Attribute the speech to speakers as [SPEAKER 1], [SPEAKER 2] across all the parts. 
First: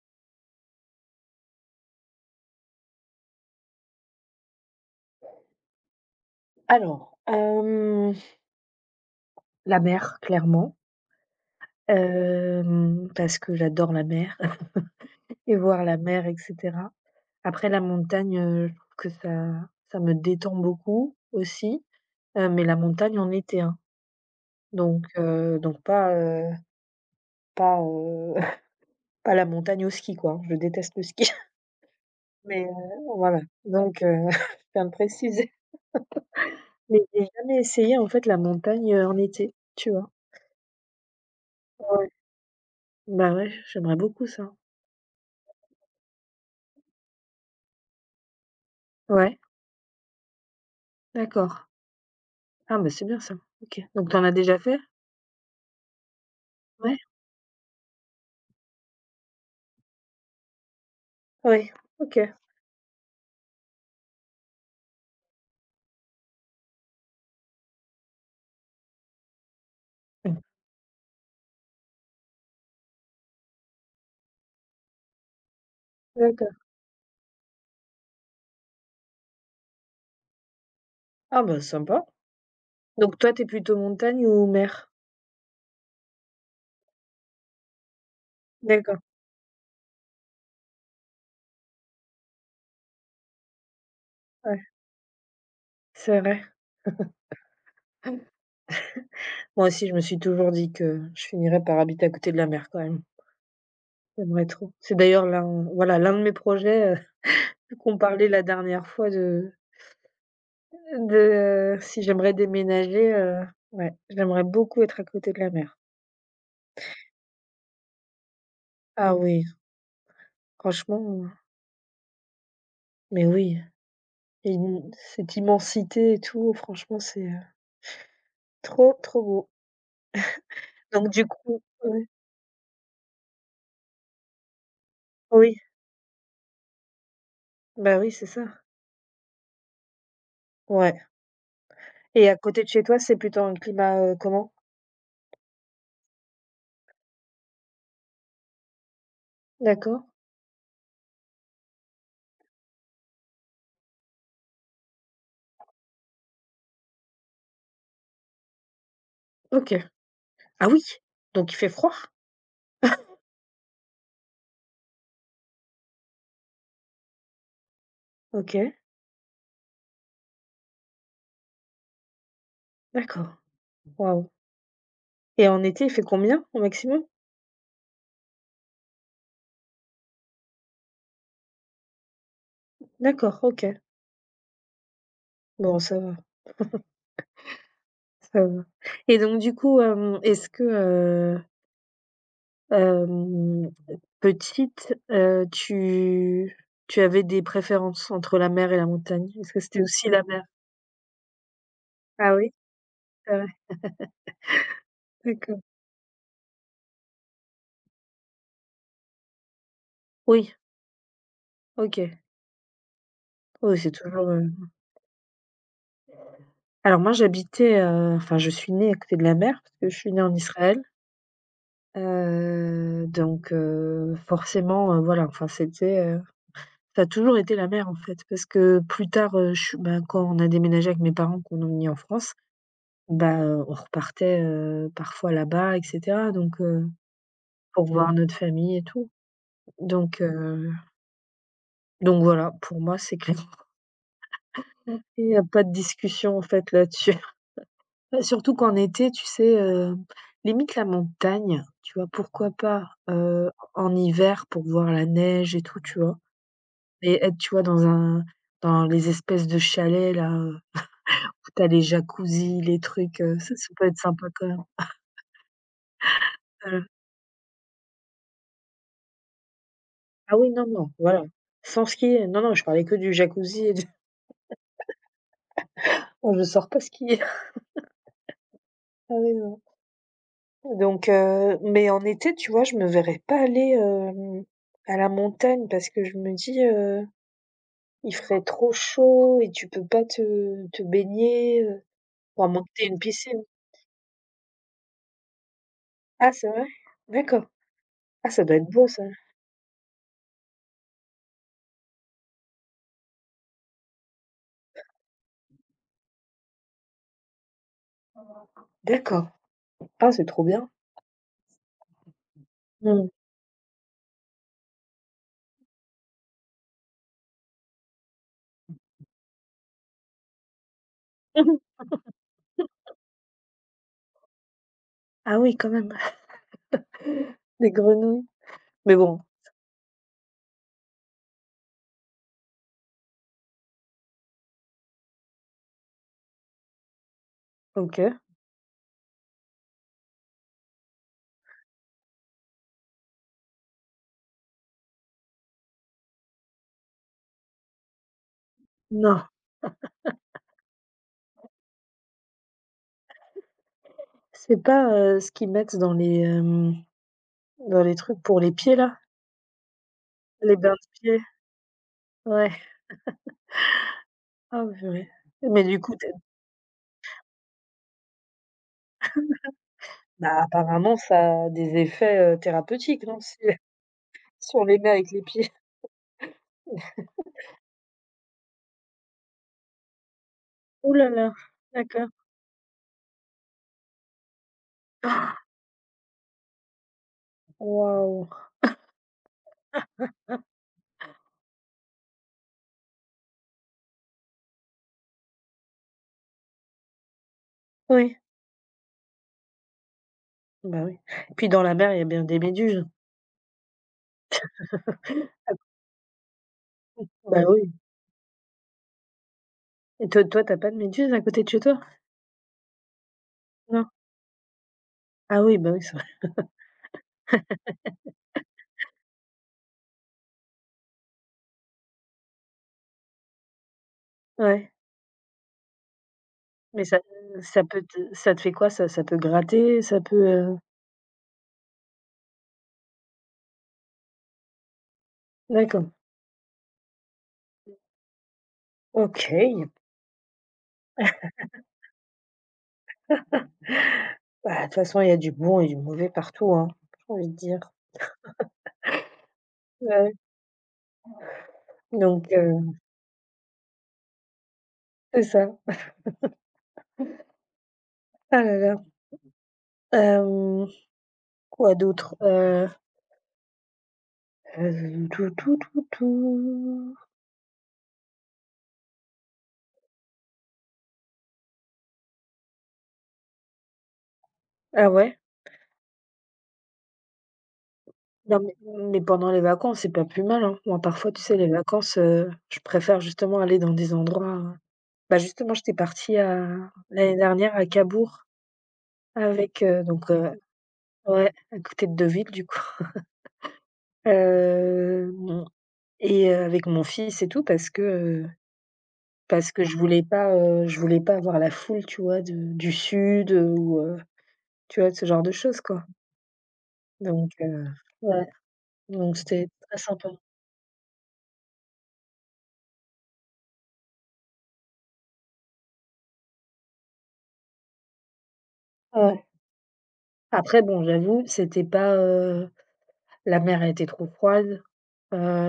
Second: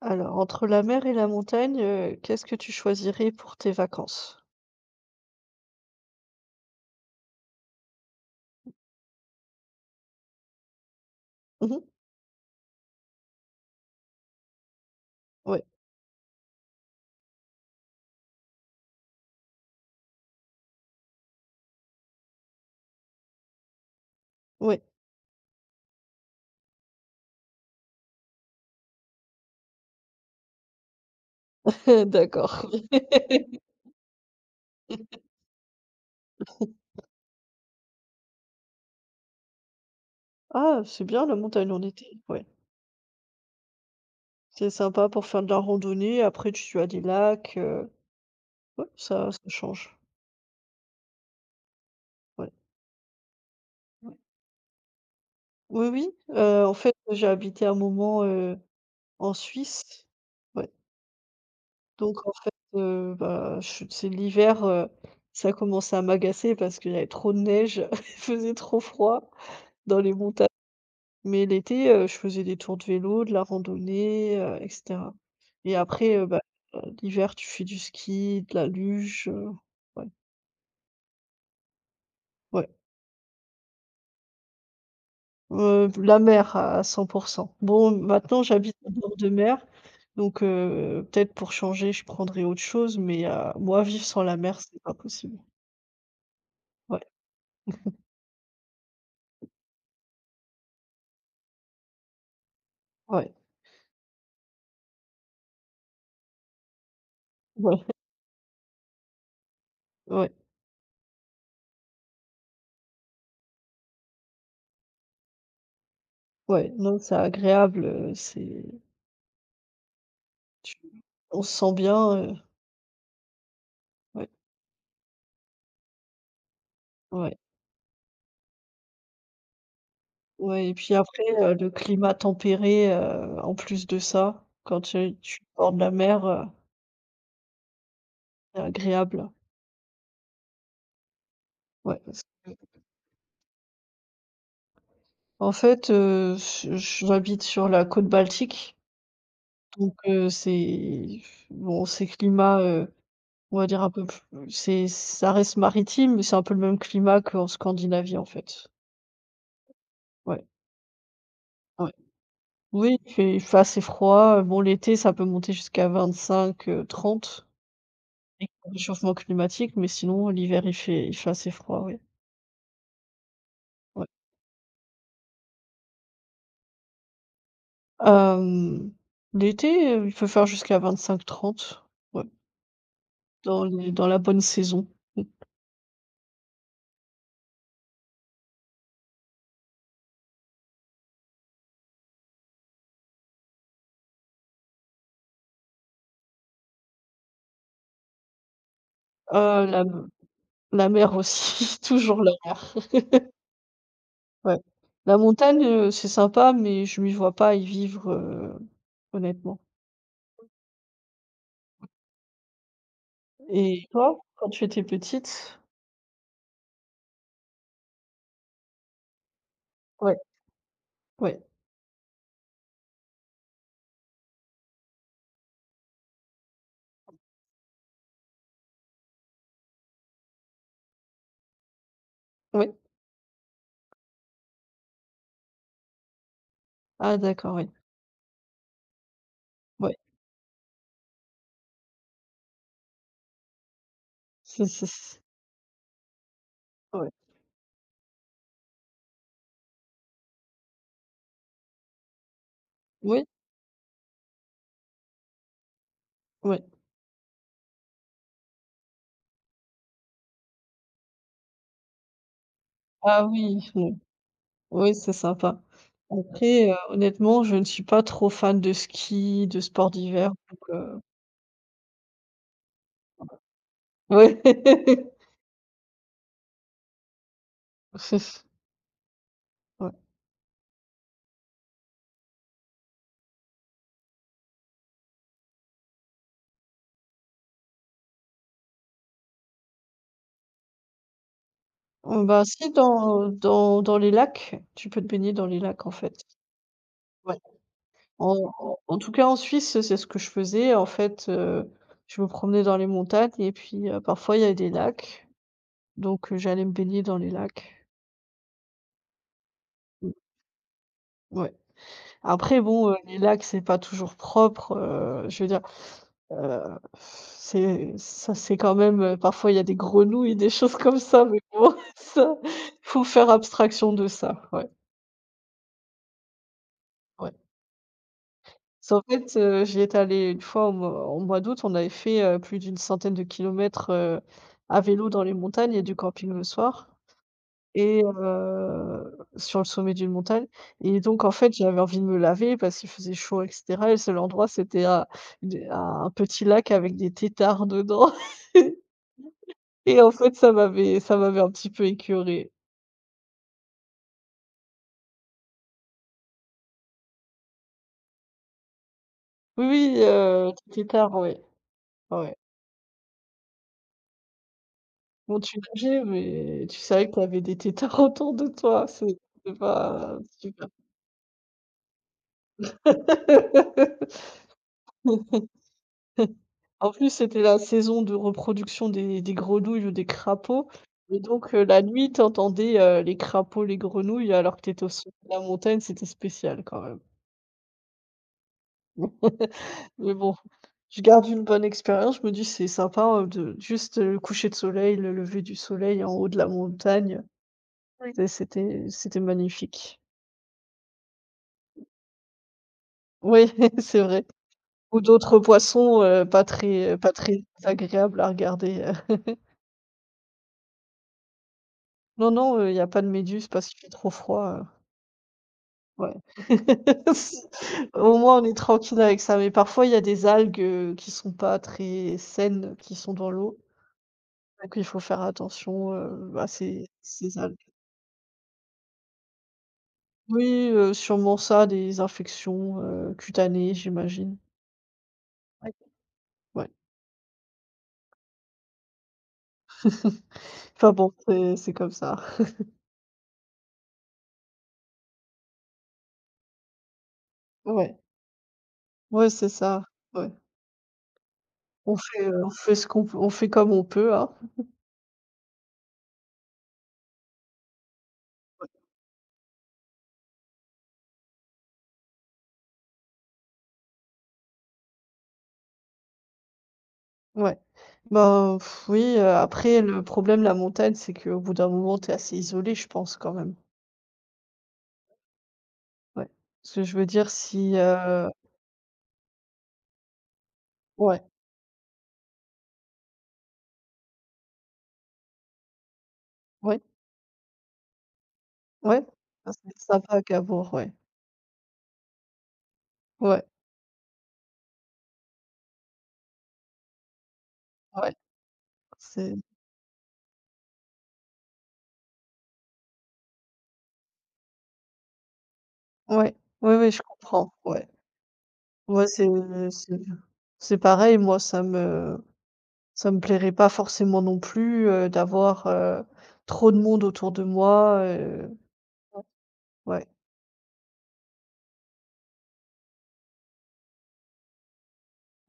[SPEAKER 1] Alors, entre la mer et la montagne, qu'est-ce que tu choisirais pour tes vacances?
[SPEAKER 2] Alors, la mer clairement,
[SPEAKER 1] Mmh.
[SPEAKER 2] parce que j'adore la mer et
[SPEAKER 1] Ouais,
[SPEAKER 2] voir la mer, et cetera. Après la montagne, je trouve que ça me détend beaucoup aussi, mais la montagne en été, hein.
[SPEAKER 1] ouais,
[SPEAKER 2] Donc pas, pas, pas la montagne au ski, quoi, hein. Je déteste le ski. mais
[SPEAKER 1] d'accord.
[SPEAKER 2] heu, voilà, je tiens à préciser. Mais j'ai jamais essayé en fait la montagne, en été, tu vois?
[SPEAKER 1] Ah, c'est bien la montagne en
[SPEAKER 2] Ouais.
[SPEAKER 1] été, ouais.
[SPEAKER 2] Bah, ouais, j'aimerais beaucoup ça.
[SPEAKER 1] C'est sympa pour faire de la randonnée, après tu as des lacs, ouais, ça ça
[SPEAKER 2] Ouais,
[SPEAKER 1] change,
[SPEAKER 2] d'accord.
[SPEAKER 1] ouais,
[SPEAKER 2] Ah bah, c'est bien ça. OK. Donc
[SPEAKER 1] ouais.
[SPEAKER 2] tu en as déjà fait?
[SPEAKER 1] Oui, oui, en fait,
[SPEAKER 2] Ouais?
[SPEAKER 1] j'ai habité un moment, en Suisse, ouais,
[SPEAKER 2] Ouais. OK.
[SPEAKER 1] donc en fait, bah, je c'est l'hiver, ça commençait à m'agacer parce qu'il y avait trop de neige, il faisait trop froid dans les
[SPEAKER 2] Mmh.
[SPEAKER 1] montagnes. Mais l'été, je faisais des tours de vélo, de la randonnée, et cetera. Et après, bah,
[SPEAKER 2] D'accord.
[SPEAKER 1] l'hiver, tu fais du ski, de la luge, ouais,
[SPEAKER 2] Ah bah, sympa.
[SPEAKER 1] ouais.
[SPEAKER 2] Donc toi, tu es plutôt montagne ou mer?
[SPEAKER 1] La mer à 100%. Bon, maintenant, j'habite en
[SPEAKER 2] D'accord,
[SPEAKER 1] bord de mer, donc peut-être pour changer, je prendrai autre chose, mais moi, vivre sans la mer,
[SPEAKER 2] ouais,
[SPEAKER 1] c'est pas possible.
[SPEAKER 2] c'est vrai.
[SPEAKER 1] Ouais,
[SPEAKER 2] Moi aussi, je me suis toujours dit que je finirais par habiter à côté de la mer quand même.
[SPEAKER 1] ouais,
[SPEAKER 2] J'aimerais trop. C'est d'ailleurs l'un, de mes projets,
[SPEAKER 1] ouais,
[SPEAKER 2] qu'on parlait la dernière fois de
[SPEAKER 1] ouais,
[SPEAKER 2] de si j'aimerais déménager, ouais, j'aimerais beaucoup être à côté de la mer.
[SPEAKER 1] ouais. Non, c'est agréable, c'est
[SPEAKER 2] Ah oui,
[SPEAKER 1] tu
[SPEAKER 2] franchement,
[SPEAKER 1] on se sent bien, heu,
[SPEAKER 2] mais oui,
[SPEAKER 1] ouais,
[SPEAKER 2] et une cette immensité et tout, franchement, c'est,
[SPEAKER 1] ouais.
[SPEAKER 2] trop, trop beau.
[SPEAKER 1] Ouais et puis
[SPEAKER 2] Donc
[SPEAKER 1] après,
[SPEAKER 2] du coup,
[SPEAKER 1] le
[SPEAKER 2] oui,
[SPEAKER 1] climat tempéré, en plus de ça, quand tu es
[SPEAKER 2] oui,
[SPEAKER 1] au bord de la mer,
[SPEAKER 2] bah, oui, c'est ça.
[SPEAKER 1] c'est agréable.
[SPEAKER 2] Ouais,
[SPEAKER 1] Ouais, parce
[SPEAKER 2] et à
[SPEAKER 1] que
[SPEAKER 2] côté de chez toi, c'est plutôt un climat, comment?
[SPEAKER 1] en fait, je j'habite sur la côte Baltique, donc
[SPEAKER 2] D'accord,
[SPEAKER 1] c'est bon, c'est climat, on va dire un peu plus c'est ça reste maritime, mais c'est un peu le même climat qu'en Scandinavie, en fait.
[SPEAKER 2] OK.
[SPEAKER 1] Ouais,
[SPEAKER 2] Ah oui, donc il fait
[SPEAKER 1] ouais.
[SPEAKER 2] froid?
[SPEAKER 1] Oui, il fait assez froid, bon l'été, ça peut monter jusqu'à 25, 30. Et
[SPEAKER 2] OK,
[SPEAKER 1] réchauffement climatique, mais sinon l'hiver il fait assez froid, oui.
[SPEAKER 2] d'accord.
[SPEAKER 1] Ouais.
[SPEAKER 2] Waouh. Et en été, il fait combien au maximum?
[SPEAKER 1] Hem, L'été, il peut faire jusqu'à 25, 30 ouais,
[SPEAKER 2] D'accord, OK.
[SPEAKER 1] dans la bonne saison. Mmh.
[SPEAKER 2] Bon, ça va, ça va. Et donc du coup, est-ce que, hem, petite, tu avais des préférences entre la mer et la montagne? Est-ce que
[SPEAKER 1] Euh,
[SPEAKER 2] c'était
[SPEAKER 1] la
[SPEAKER 2] aussi la mer?
[SPEAKER 1] la mer aussi, toujours la
[SPEAKER 2] Ah oui?
[SPEAKER 1] mer.
[SPEAKER 2] Ah ouais,
[SPEAKER 1] Ouais. La
[SPEAKER 2] d'accord.
[SPEAKER 1] montagne, c'est sympa, mais je m'y vois pas y vivre, honnêtement.
[SPEAKER 2] Oui, OK. Oui,
[SPEAKER 1] Et
[SPEAKER 2] c'est
[SPEAKER 1] toi,
[SPEAKER 2] toujours,
[SPEAKER 1] quand tu étais petite?
[SPEAKER 2] alors moi j'habitais, enfin je suis née à côté de la mer parce que je suis
[SPEAKER 1] Ouais,
[SPEAKER 2] née en Israël,
[SPEAKER 1] ouais,
[SPEAKER 2] forcément, voilà, enfin c'était, ça a toujours été la mer en fait parce que plus tard, je suis quand on a déménagé avec mes parents, qu'on est venu en France,
[SPEAKER 1] ouais.
[SPEAKER 2] bah, on repartait, parfois là-bas, et cetera,
[SPEAKER 1] Ah d'accord, oui.
[SPEAKER 2] pour voir notre famille et tout,
[SPEAKER 1] Ouais.
[SPEAKER 2] donc heu donc voilà, pour moi c'est clair.
[SPEAKER 1] C'est
[SPEAKER 2] Il n'y a pas de discussion en fait
[SPEAKER 1] ouais.
[SPEAKER 2] là-dessus. Bah, surtout qu'en été, tu sais, limite la montagne, tu vois? Pourquoi pas,
[SPEAKER 1] Oui?
[SPEAKER 2] en hiver, pour voir la neige et tout, tu vois?
[SPEAKER 1] Ouais.
[SPEAKER 2] Et être, tu vois, dans les espèces de chalets là, où tu les jacuzzis, les trucs,
[SPEAKER 1] Ah
[SPEAKER 2] ça, ça
[SPEAKER 1] oui,
[SPEAKER 2] peut
[SPEAKER 1] oui.
[SPEAKER 2] être sympa quand même.
[SPEAKER 1] Oui, c'est sympa. Après,
[SPEAKER 2] Heu,
[SPEAKER 1] honnêtement, je ne suis pas trop fan de ski, de sports d'hiver,
[SPEAKER 2] ah oui,
[SPEAKER 1] donc
[SPEAKER 2] non, non, voilà. Sans skier, non, non, je parlais que du jacuzzi et du
[SPEAKER 1] ouais.
[SPEAKER 2] moi je sors pas skier. Ah oui, non.
[SPEAKER 1] Ouais.
[SPEAKER 2] Mais en été, tu vois, je me verrais pas aller, à la montagne, parce que je me dis, il ferait trop chaud et tu peux pas te baigner,
[SPEAKER 1] Bah,
[SPEAKER 2] enfin, à moins que
[SPEAKER 1] si
[SPEAKER 2] tu aies une piscine.
[SPEAKER 1] dans les lacs, tu peux te baigner dans les lacs, en fait.
[SPEAKER 2] Ah, c'est vrai?
[SPEAKER 1] Ouais.
[SPEAKER 2] D'accord. Ah, ça
[SPEAKER 1] En
[SPEAKER 2] doit être beau
[SPEAKER 1] En
[SPEAKER 2] ça.
[SPEAKER 1] tout cas, en Suisse, c'est ce que je faisais. En fait, je me promenais dans les montagnes et puis, parfois, il y a des lacs, donc j'allais me baigner dans les lacs.
[SPEAKER 2] D'accord. Ah,
[SPEAKER 1] Mmh,
[SPEAKER 2] c'est trop bien.
[SPEAKER 1] ouais. Après bon,
[SPEAKER 2] Mmh.
[SPEAKER 1] les lacs, c'est pas toujours propre, je veux dire. C'est ça c'est quand même, parfois il y a des grenouilles, des choses comme ça, mais bon ça, faut faire abstraction de ça, ouais,
[SPEAKER 2] Ah oui, quand même,
[SPEAKER 1] ouais.
[SPEAKER 2] des grenouilles. Mais
[SPEAKER 1] Parce qu'en
[SPEAKER 2] bon,
[SPEAKER 1] fait, j'y étais allée une fois au mois d'août, on avait fait, plus d'une centaine de kilomètres, à vélo dans les montagnes et du camping le soir et
[SPEAKER 2] OK.
[SPEAKER 1] sur le sommet d'une montagne et donc en fait, j'avais envie de me laver parce qu'il faisait chaud et cetera et le seul endroit, c'était à un petit lac avec des têtards dedans.
[SPEAKER 2] Non,
[SPEAKER 1] Et en fait, ça m'avait un petit peu écœurée.
[SPEAKER 2] c'est pas, ce qu'ils mettent dans les trucs pour les pieds là?
[SPEAKER 1] Oui, oui,
[SPEAKER 2] Les bains
[SPEAKER 1] les
[SPEAKER 2] de
[SPEAKER 1] têtards,
[SPEAKER 2] pieds?
[SPEAKER 1] ouais, ouais.
[SPEAKER 2] Ouais. Ah purée.
[SPEAKER 1] Bon, tu
[SPEAKER 2] Mais du coup,
[SPEAKER 1] nageais,
[SPEAKER 2] tu es
[SPEAKER 1] mais tu savais que tu avais des têtards autour de toi, c'est pas
[SPEAKER 2] bah,
[SPEAKER 1] super.
[SPEAKER 2] apparemment ça a des effets, thérapeutiques, non? Si, si on les met avec les pieds.
[SPEAKER 1] En plus, c'était la saison de reproduction des grenouilles ou des crapauds
[SPEAKER 2] Ouh là
[SPEAKER 1] et
[SPEAKER 2] là,
[SPEAKER 1] donc la
[SPEAKER 2] d'accord.
[SPEAKER 1] nuit, tu entendais, les crapauds, les grenouilles alors que tu étais au sommet de la montagne, c'était spécial quand même.
[SPEAKER 2] Waouh!
[SPEAKER 1] Mais bon, je garde une bonne expérience. Je me dis: «C'est sympa, de juste, le coucher de soleil, le lever du soleil en haut de la montagne». Oui.
[SPEAKER 2] Oui,
[SPEAKER 1] C'était magnifique.
[SPEAKER 2] bah, oui. Puis dans la mer, il y a bien des méduses.
[SPEAKER 1] Oui, c'est vrai. Ou d'autres poissons, pas très, pas
[SPEAKER 2] Bah,
[SPEAKER 1] très
[SPEAKER 2] oui, oui.
[SPEAKER 1] agréables à regarder.
[SPEAKER 2] Et toi, t'as pas de méduses à côté de chez toi?
[SPEAKER 1] Non, non, il y a pas de méduses parce qu'il
[SPEAKER 2] Non?
[SPEAKER 1] fait trop froid,
[SPEAKER 2] Ah oui, bah, oui, c'est vrai.
[SPEAKER 1] ouais. C Au moins on est tranquille avec ça, mais parfois il y a des algues, qui sont pas très saines, qui sont dans l'eau. Ouais, donc
[SPEAKER 2] Ouais,
[SPEAKER 1] il faut faire attention, à
[SPEAKER 2] mais
[SPEAKER 1] ces ces algues.
[SPEAKER 2] ça te fait quoi? Ça peut gratter, ça peut,
[SPEAKER 1] Oui, sûrement ça, des infections, cutanées, j'imagine. Ouais.
[SPEAKER 2] d'accord.
[SPEAKER 1] Ouais.
[SPEAKER 2] OK.
[SPEAKER 1] Enfin bon, c'est comme ça.
[SPEAKER 2] Bah, de toute façon, il y a du bon et du mauvais partout, hein, j'ai envie de dire.
[SPEAKER 1] Ouais, ouais, c'est ça,
[SPEAKER 2] Ouais,
[SPEAKER 1] ouais.
[SPEAKER 2] donc
[SPEAKER 1] On fait
[SPEAKER 2] heu,
[SPEAKER 1] ce qu'on peut, on fait comme on peut, hein.
[SPEAKER 2] c'est ça. Ah là là. Hem, quoi d'autre? Tout, tout, tout, tout.
[SPEAKER 1] Ouais, ouais. Ben, oui, après le problème, de la montagne, c'est qu'au bout d'un moment, t'es assez isolé, je pense, quand même.
[SPEAKER 2] Ah ouais?
[SPEAKER 1] Ouais. Ce que je veux dire, si,
[SPEAKER 2] Non, mais pendant les vacances, c'est pas plus mal, hein. Moi, parfois, tu
[SPEAKER 1] ouais,
[SPEAKER 2] sais, les vacances, je préfère justement aller dans des endroits, bah, justement, j'étais partie à
[SPEAKER 1] ouais,
[SPEAKER 2] l'année dernière à Cabourg
[SPEAKER 1] ouais, ça,
[SPEAKER 2] avec,
[SPEAKER 1] c'est sympa, à Cabourg, ouais.
[SPEAKER 2] ouais, à côté de Deauville, du coup,
[SPEAKER 1] Ouais,
[SPEAKER 2] hem et avec mon fils et tout parce que,
[SPEAKER 1] ouais,
[SPEAKER 2] heu,
[SPEAKER 1] c'est
[SPEAKER 2] parce que je voulais pas, je voulais pas avoir la foule, tu vois, de du sud, ou tu vois, de ce genre de choses, quoi,
[SPEAKER 1] ouais, ouais, ouais, je
[SPEAKER 2] donc
[SPEAKER 1] comprends,
[SPEAKER 2] heu
[SPEAKER 1] ouais.
[SPEAKER 2] ouais,
[SPEAKER 1] Ouais,
[SPEAKER 2] donc c'était très
[SPEAKER 1] c'est
[SPEAKER 2] sympa.
[SPEAKER 1] c'est pareil, moi, ça me plairait pas forcément non plus, d'avoir, trop de monde autour de moi,
[SPEAKER 2] Ouais.
[SPEAKER 1] ouais,
[SPEAKER 2] Après bon, j'avoue, c'était pas, la mer a été trop froide,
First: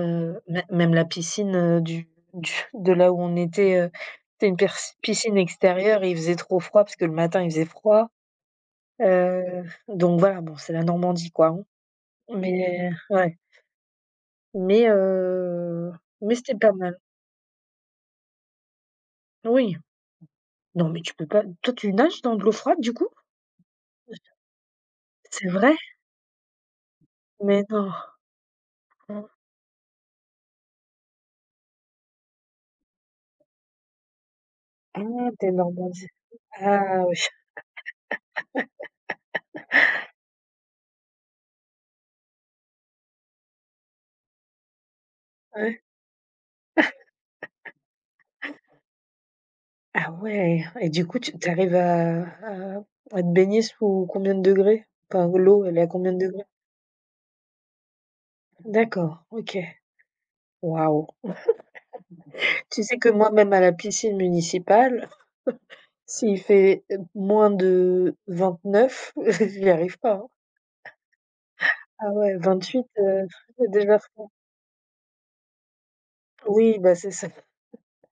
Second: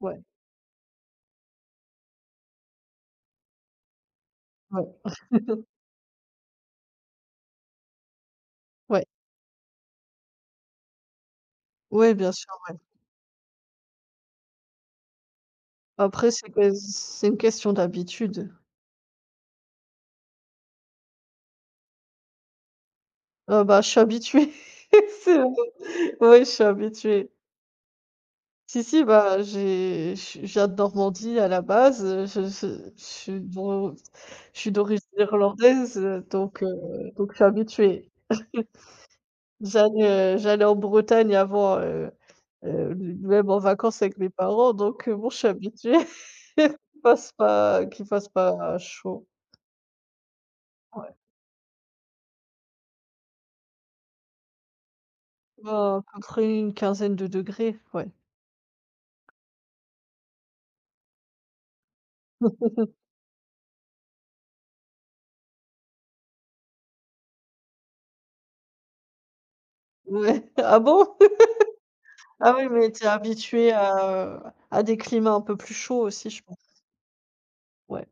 [SPEAKER 1] ouais,
[SPEAKER 2] mê même la piscine, du de là où on était, c'était une perci
[SPEAKER 1] ouais,
[SPEAKER 2] piscine extérieure, et il faisait trop froid parce que le matin, il faisait froid,
[SPEAKER 1] ouais,
[SPEAKER 2] donc voilà, bon, c'est la Normandie, quoi, hein,
[SPEAKER 1] ouais, bien sûr, ouais.
[SPEAKER 2] mais ouais, mais heu,
[SPEAKER 1] Après,
[SPEAKER 2] mais
[SPEAKER 1] c'est
[SPEAKER 2] c'était
[SPEAKER 1] que
[SPEAKER 2] pas mal.
[SPEAKER 1] c'est une question d'habitude.
[SPEAKER 2] Oui, non, mais tu peux pas, toi, tu nages dans de l'eau froide, du coup?
[SPEAKER 1] Ah bah, je suis habituée, c'est
[SPEAKER 2] C'est
[SPEAKER 1] vrai.
[SPEAKER 2] vrai?
[SPEAKER 1] Ouais, je suis habituée.
[SPEAKER 2] Mais non!
[SPEAKER 1] Si, si, bah, j'ai je viens de Normandie à la base, je suis d'o je suis d'origine
[SPEAKER 2] Ah, t'es
[SPEAKER 1] irlandaise,
[SPEAKER 2] normandie. Ah oui,
[SPEAKER 1] donc je suis habituée. J'allais en Bretagne avant, même en vacances avec mes parents, donc bon, je suis
[SPEAKER 2] ouais.
[SPEAKER 1] habituée qu'il fasse pas chaud.
[SPEAKER 2] Ah ouais, et du
[SPEAKER 1] Ouais,
[SPEAKER 2] coup tu arrives à te baigner sous combien de degrés? Enfin l'eau, elle est à
[SPEAKER 1] bah, à
[SPEAKER 2] combien
[SPEAKER 1] peu
[SPEAKER 2] de degrés?
[SPEAKER 1] près une quinzaine de degrés, ouais.
[SPEAKER 2] D'accord, OK. Waouh. Tu sais que moi, même à la piscine municipale, s'il fait, moins de 29 j'y arrive pas, hein.
[SPEAKER 1] Ouais. Ah bon?
[SPEAKER 2] Ah ouais,
[SPEAKER 1] Ah oui,
[SPEAKER 2] 28,
[SPEAKER 1] mais t'es es
[SPEAKER 2] c'est
[SPEAKER 1] habituée
[SPEAKER 2] déjà froid.
[SPEAKER 1] à des climats un peu plus chauds aussi, je pense.
[SPEAKER 2] Oui, bah, c'est ça,
[SPEAKER 1] Ouais,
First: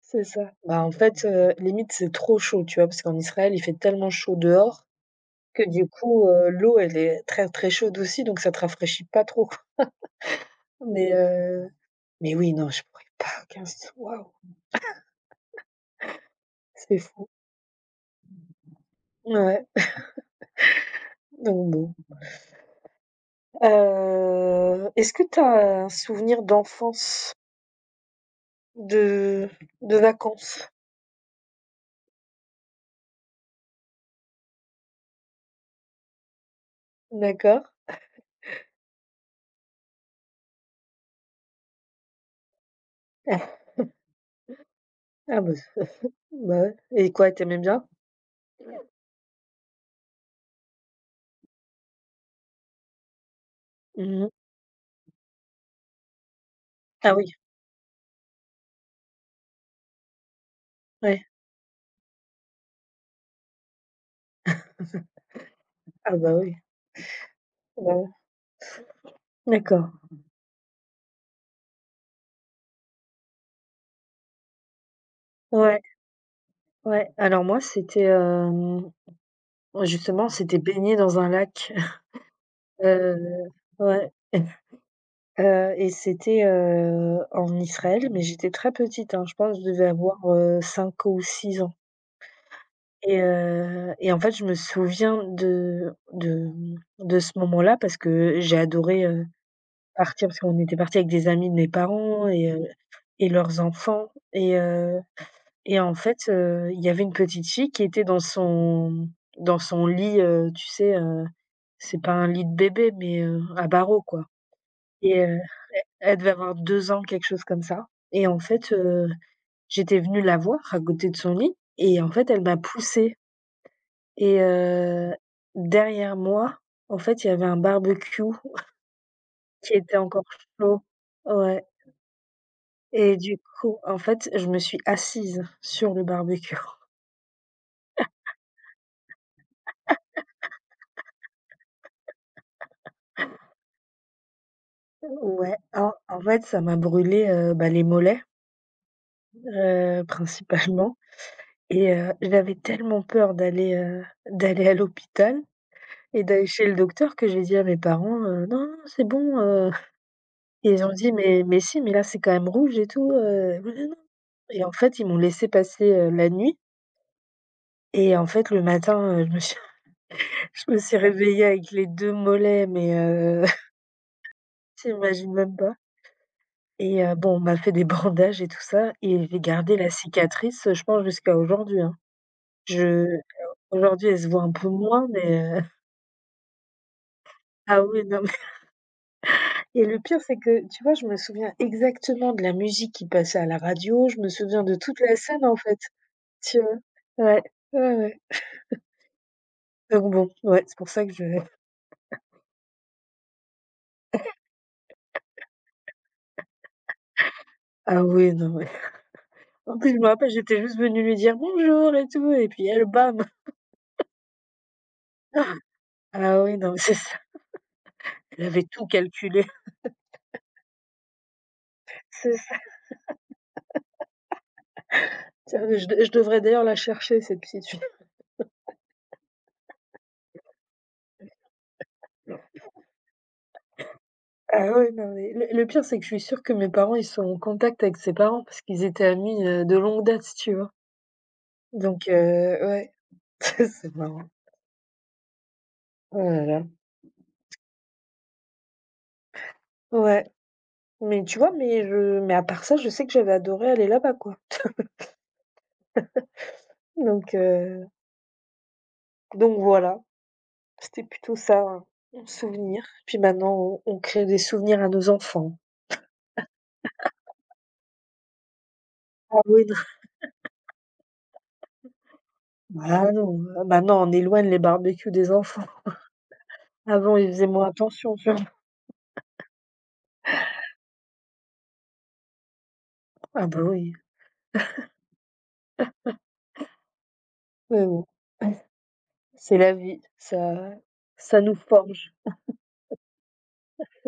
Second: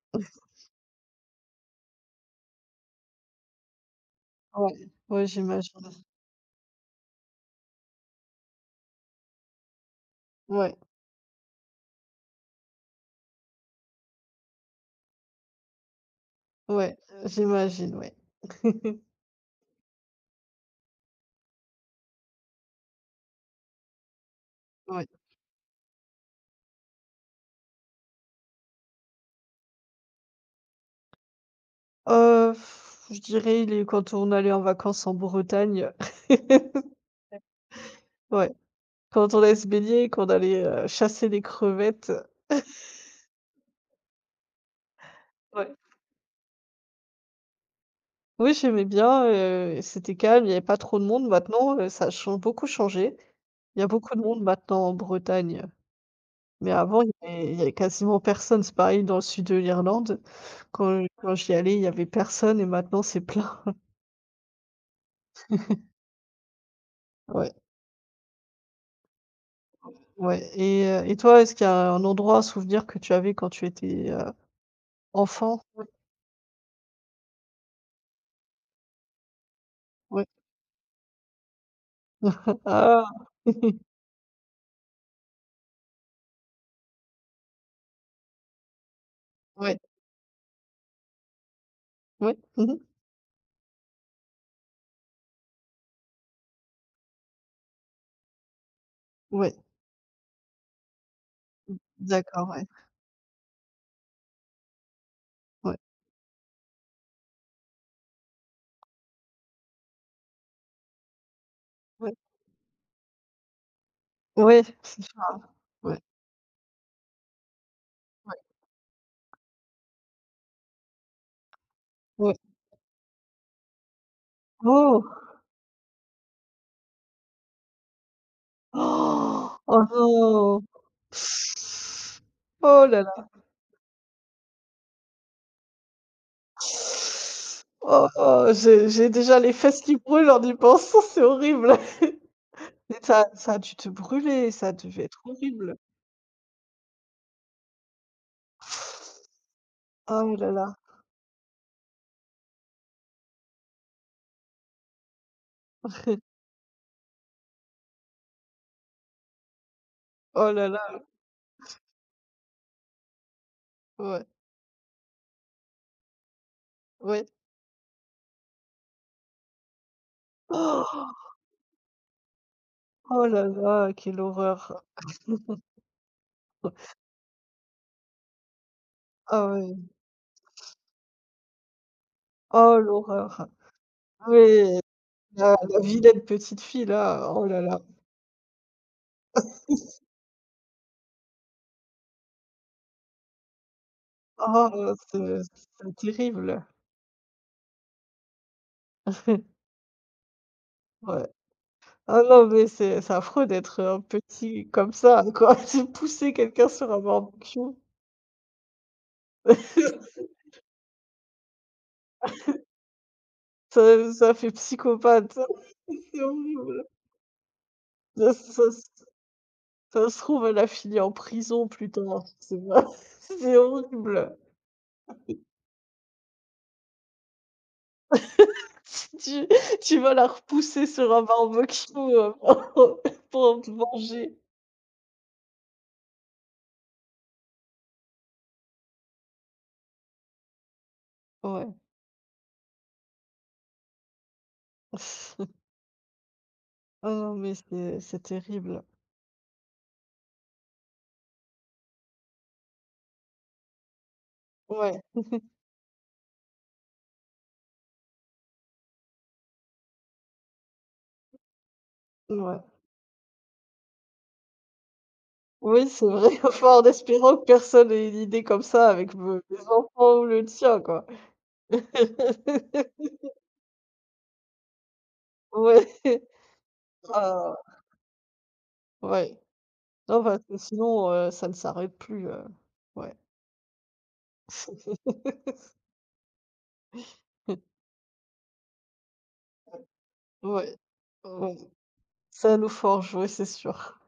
[SPEAKER 2] c'est ça. Bah, en fait, limite c'est trop chaud, tu vois? Parce qu'en Israël il fait tellement chaud
[SPEAKER 1] ouais,
[SPEAKER 2] dehors
[SPEAKER 1] ouais,
[SPEAKER 2] que
[SPEAKER 1] j'imagine.
[SPEAKER 2] du coup, l'eau, elle est très, très chaude aussi, donc ça te rafraîchit pas trop, quoi.
[SPEAKER 1] Ouais,
[SPEAKER 2] Mais heu Mais oui, non, je pourrais pas. 15, waouh,
[SPEAKER 1] ouais,
[SPEAKER 2] c'est fou.
[SPEAKER 1] j'imagine, ouais.
[SPEAKER 2] Ouais, donc bon.
[SPEAKER 1] Ouais.
[SPEAKER 2] Est-ce que tu as un souvenir d'enfance, de vacances?
[SPEAKER 1] Heu, je dirais les quand on allait en vacances en Bretagne.
[SPEAKER 2] D'accord.
[SPEAKER 1] Ouais. Quand on allait se baigner, qu'on allait, chasser les crevettes. Ouais.
[SPEAKER 2] Ah ah bah, bah, ouais, et quoi, t'aimais bien?
[SPEAKER 1] Oui, j'aimais bien, c'était calme, il n'y avait pas trop de monde. Maintenant, ça a chan beaucoup changé. Il y a beaucoup de
[SPEAKER 2] Mmh.
[SPEAKER 1] monde maintenant en Bretagne, mais avant, il
[SPEAKER 2] Ah
[SPEAKER 1] y
[SPEAKER 2] oui,
[SPEAKER 1] avait il y avait quasiment personne. C'est pareil dans le sud de l'Irlande. Quand Ouais.
[SPEAKER 2] ouais.
[SPEAKER 1] Quand j'y allais, il n'y avait personne et maintenant c'est plein.
[SPEAKER 2] Ah bah, oui.
[SPEAKER 1] Ouais,
[SPEAKER 2] Bah, ouais. D'accord.
[SPEAKER 1] ouais et toi, est-ce qu'il y a un endroit, un souvenir que tu avais quand tu étais, enfant?
[SPEAKER 2] Ouais,
[SPEAKER 1] Ouais.
[SPEAKER 2] ouais. Alors moi, c'était,
[SPEAKER 1] Ouais.
[SPEAKER 2] justement, c'était baigner dans un lac.
[SPEAKER 1] Ah!
[SPEAKER 2] Heu, ouais. Et c'était, en Israël, mais j'étais très petite, hein, je pense je
[SPEAKER 1] Ouais,
[SPEAKER 2] devais avoir, 5 ou 6 ans.
[SPEAKER 1] ouais. Mmh.
[SPEAKER 2] Et en fait, je me souviens de ce moment-là parce que j'ai adoré,
[SPEAKER 1] Ouais,
[SPEAKER 2] partir, parce qu'on était partis avec des amis de mes parents,
[SPEAKER 1] d'accord, ouais,
[SPEAKER 2] et leurs enfants, et en fait, il y avait une petite fille qui était dans son lit, tu sais, c'est pas
[SPEAKER 1] ouais.
[SPEAKER 2] un lit de bébé, mais à barreaux, quoi.
[SPEAKER 1] Oui, c'est
[SPEAKER 2] et
[SPEAKER 1] ça.
[SPEAKER 2] heu
[SPEAKER 1] Ouais,
[SPEAKER 2] Elle devait avoir 2 ans, quelque chose comme ça, et
[SPEAKER 1] ouais,
[SPEAKER 2] en fait, j'étais venue la voir à côté de son lit, et en fait,
[SPEAKER 1] ouais.
[SPEAKER 2] elle m'a poussée. Et
[SPEAKER 1] Oh!
[SPEAKER 2] derrière moi, en fait, il y avait un barbecue
[SPEAKER 1] Oh,
[SPEAKER 2] qui
[SPEAKER 1] oh
[SPEAKER 2] était encore
[SPEAKER 1] non!
[SPEAKER 2] chaud. Ouais.
[SPEAKER 1] Oh là
[SPEAKER 2] Et
[SPEAKER 1] là!
[SPEAKER 2] du coup, en fait, je me suis assise sur le barbecue.
[SPEAKER 1] Oh, oh, j'ai déjà les fesses qui brûlent en y pensant, c'est horrible. Mais ça ça a dû te brûler, ça devait être
[SPEAKER 2] Ouais,
[SPEAKER 1] horrible.
[SPEAKER 2] en fait, ça m'a brûlé, bah, les mollets,
[SPEAKER 1] Oh là là.
[SPEAKER 2] principalement. Et j'avais tellement peur d'aller, d'aller à l'hôpital et d'aller chez le docteur, que j'ai dit à mes parents, «Non, non, c'est bon,
[SPEAKER 1] Oh là
[SPEAKER 2] et ils ont
[SPEAKER 1] là,
[SPEAKER 2] dit: Mais si, mais là, c'est quand même rouge et tout, «Oui, oui, non».
[SPEAKER 1] ouais,
[SPEAKER 2] Et en fait, ils m'ont laissé passer, la nuit.
[SPEAKER 1] ouais.
[SPEAKER 2] Et en fait, le matin, je me suis je me suis
[SPEAKER 1] Oh,
[SPEAKER 2] réveillée avec les 2 mollets, mais
[SPEAKER 1] oh là là, quelle horreur.
[SPEAKER 2] tu imagines même pas. Et bon, on m'a fait des bandages et tout ça, et j'ai
[SPEAKER 1] Ah ouais.
[SPEAKER 2] gardé la cicatrice, je pense, jusqu'à aujourd'hui, hein.
[SPEAKER 1] Oh
[SPEAKER 2] Je
[SPEAKER 1] l'horreur.
[SPEAKER 2] aujourd'hui, elle se voit un peu
[SPEAKER 1] Oui,
[SPEAKER 2] moins,
[SPEAKER 1] la
[SPEAKER 2] mais
[SPEAKER 1] la vilaine petite fille là, oh là là.
[SPEAKER 2] ah oui, non. Et le pire, c'est que, tu vois, je me souviens exactement de la musique qui passait à la radio, je me souviens
[SPEAKER 1] Oh,
[SPEAKER 2] de toute la
[SPEAKER 1] c'est
[SPEAKER 2] scène, en fait,
[SPEAKER 1] c'est
[SPEAKER 2] tu
[SPEAKER 1] terrible.
[SPEAKER 2] vois? Ouais, ouais, ouais. Donc bon, ouais, c'est pour ça que
[SPEAKER 1] Ouais.
[SPEAKER 2] je
[SPEAKER 1] Ah non, mais c'est affreux d'être, petit comme ça, quoi. De pousser quelqu'un sur un barbecue.
[SPEAKER 2] ah oui, non, mais en plus, je me rappelle, j'étais juste venue lui dire: «Bonjour» et tout, et puis elle, bam!
[SPEAKER 1] Ça ça fait psychopathe, ça. C'est
[SPEAKER 2] Ah oui, non, mais
[SPEAKER 1] horrible.
[SPEAKER 2] c'est ça,
[SPEAKER 1] Ça
[SPEAKER 2] elle avait
[SPEAKER 1] ça
[SPEAKER 2] tout
[SPEAKER 1] s
[SPEAKER 2] calculé.
[SPEAKER 1] Ça se trouve, elle a fini en prison plus tard, tu
[SPEAKER 2] C'est ça.
[SPEAKER 1] sais pas. C'est horrible.
[SPEAKER 2] Tiens, je devrais d'ailleurs la chercher, cette petite fille.
[SPEAKER 1] Tu tu vas la repousser sur un barbecue, pour pour te venger.
[SPEAKER 2] Ah ouais, non, mais le pire, c'est que je suis sûre que mes parents, ils sont en contact avec ses parents parce qu'ils étaient amis, de longue date, si tu vois.
[SPEAKER 1] Ouais.
[SPEAKER 2] Ouais, c'est marrant. Oh là là.
[SPEAKER 1] Ah non, mais c'est terrible.
[SPEAKER 2] Ouais, mais tu vois? Mais à part ça, je sais que j'avais adoré aller là-bas, quoi.
[SPEAKER 1] Ouais,
[SPEAKER 2] Donc heu, donc voilà, c'était plutôt ça, hein, mon
[SPEAKER 1] ouais.
[SPEAKER 2] souvenir. Puis maintenant, on crée des souvenirs à nos enfants.
[SPEAKER 1] Oui, c'est vrai, enfin, en espérant que personne ait une idée comme ça avec
[SPEAKER 2] Ah
[SPEAKER 1] me mes
[SPEAKER 2] oui, non.
[SPEAKER 1] enfants ou le tien, quoi.
[SPEAKER 2] Bah non, maintenant on éloigne les barbecues des enfants.
[SPEAKER 1] Ouais,
[SPEAKER 2] Avant, ils faisaient
[SPEAKER 1] ah,
[SPEAKER 2] moins attention, tu vois?
[SPEAKER 1] ouais. Non, parce que sinon, ça ne s'arrête plus, ouais.
[SPEAKER 2] Ah bah oui, mais bon, c'est la vie, ça
[SPEAKER 1] Ouais,
[SPEAKER 2] ça nous
[SPEAKER 1] ouais,
[SPEAKER 2] forge,
[SPEAKER 1] ça nous forge, oui, c'est sûr.